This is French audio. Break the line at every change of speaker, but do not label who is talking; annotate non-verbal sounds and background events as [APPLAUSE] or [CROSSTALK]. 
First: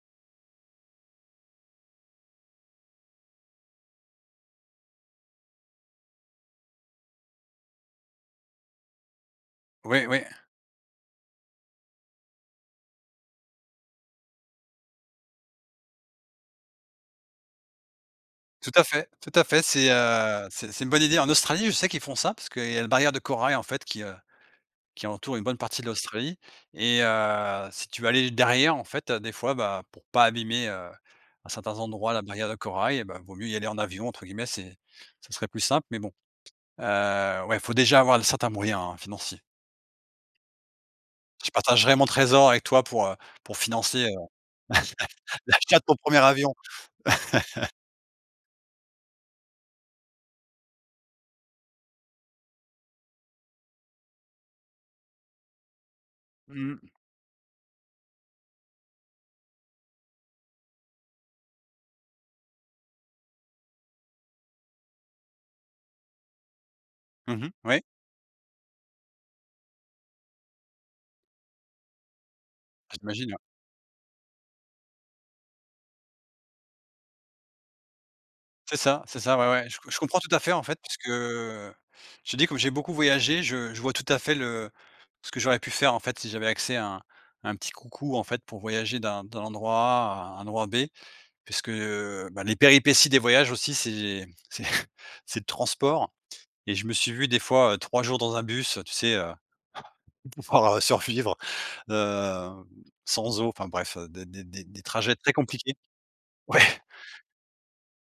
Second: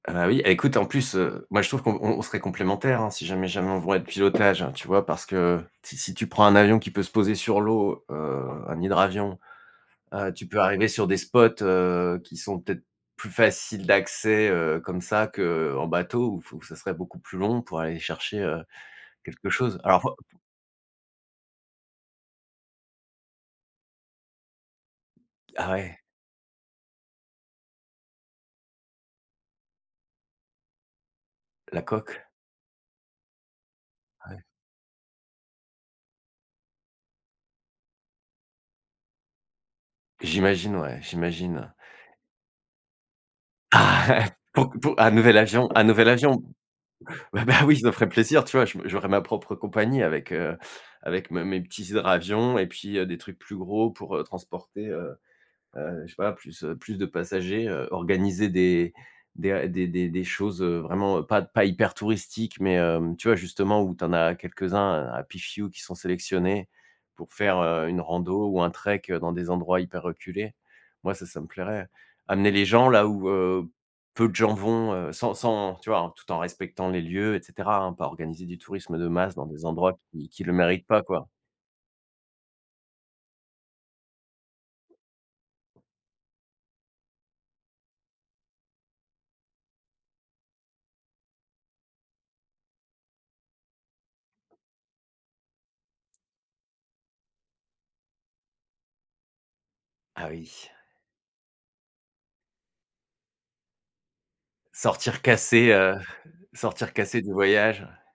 Ah bah, oui, écoute en plus, heu, moi je trouve qu'on on on serait complémentaire, hein, si jamais jamais on [UNINTELLIGIBLE] de pilotage tu vois, parce que si si tu prends un avion qui peut se poser sur l'eau, heu, un hydravion,
Ouais, ouais.
heu, tu peux arriver sur des spots, heu, qui sont peut-être plus faciles d'accès, heu, comme ça qu'en bateau ou f où ça serait beaucoup plus long pour aller chercher, heu,
Tout à fait Tout à
quelque
fait
chose.
c'est,
Alors hop
heu, c'est c'est une bonne idée en Australie je sais qu'ils font ça parce qu'il y a une barrière de corail en fait qui, heu, qui entoure une bonne
Ah
partie de
ouais?
l'Australie et heu, si tu veux aller derrière, en fait, heu, des fois, bah, pour pas abîmer, heu, à certains
La
endroits
coque.
la barrière de corail ,bah, «vaut mieux y aller en avion», entre
Ouais.
guillemets c'est ce serait plus simple mais bon, heu, ouais il faut déjà avoir le certains moyens, hein, financiers.
J'imagine ouais,
Je
j'imagine.
partagerai mon trésor avec toi pour, heu, pour
Ah!
financer, heu,
[CHUCKLES] po pour un nouvel avion,
l'achat de
un
ton
nouvel
1er
avion?
avion.
Ouais, bah, oui, ça ferait plaisir, tu vois, je j'aurais ma propre compagnie avec, heu, avec mes mes petits hydravions et puis, heu, des trucs plus gros pour, heu, transporter, heu heu, je sais pas plus, heu,
Mmh.
plus de passagers, heu, organiser des des des des des choses, heu, vraiment pas pas hyper touristiques, mais hem, tu vois, justement où tu en as quelques-uns à Pifiou qui sont sélectionnés pour
Mmh mh,
faire,
ouais.
heu, une rando ou un trek, heu, dans des endroits hyper reculés. Moi ça, ça me plairait. Amener les gens là
J'imagine
où,
ouais.
heu, peu de gens vont, heu, sans sans tu vois, tout en respectant les lieux et cetera, hein, pas organiser du
C'est
tourisme
ça,
de
c'est
masse
ça
dans
ouais
des
ouais, je je
endroits
comprends
qui
tout à
qui
fait,
le
en fait,
méritent
parce
pas,
que,
quoi.
heu, je te dis comme j'ai beaucoup voyagé je je vois tout à fait le ce que j'aurais pu faire, en fait, si j'avais accès à un à un petit coucou, en fait, pour voyager d'un d'un endroit A à un endroit B puisque, heu, bah, les péripéties des voyages aussi c'est c'est c'est le transport et je me suis vu des fois, heu, 3 jours dans un bus, heu, tu sais, heu,
Ah oui.
[CHUCKLES] pouvoir survivre, heu, sans eau enfin bref des des des des trajets
Sortir
très
cassé,
compliqués,
heu,
ouais.
sortir cassé du voyage.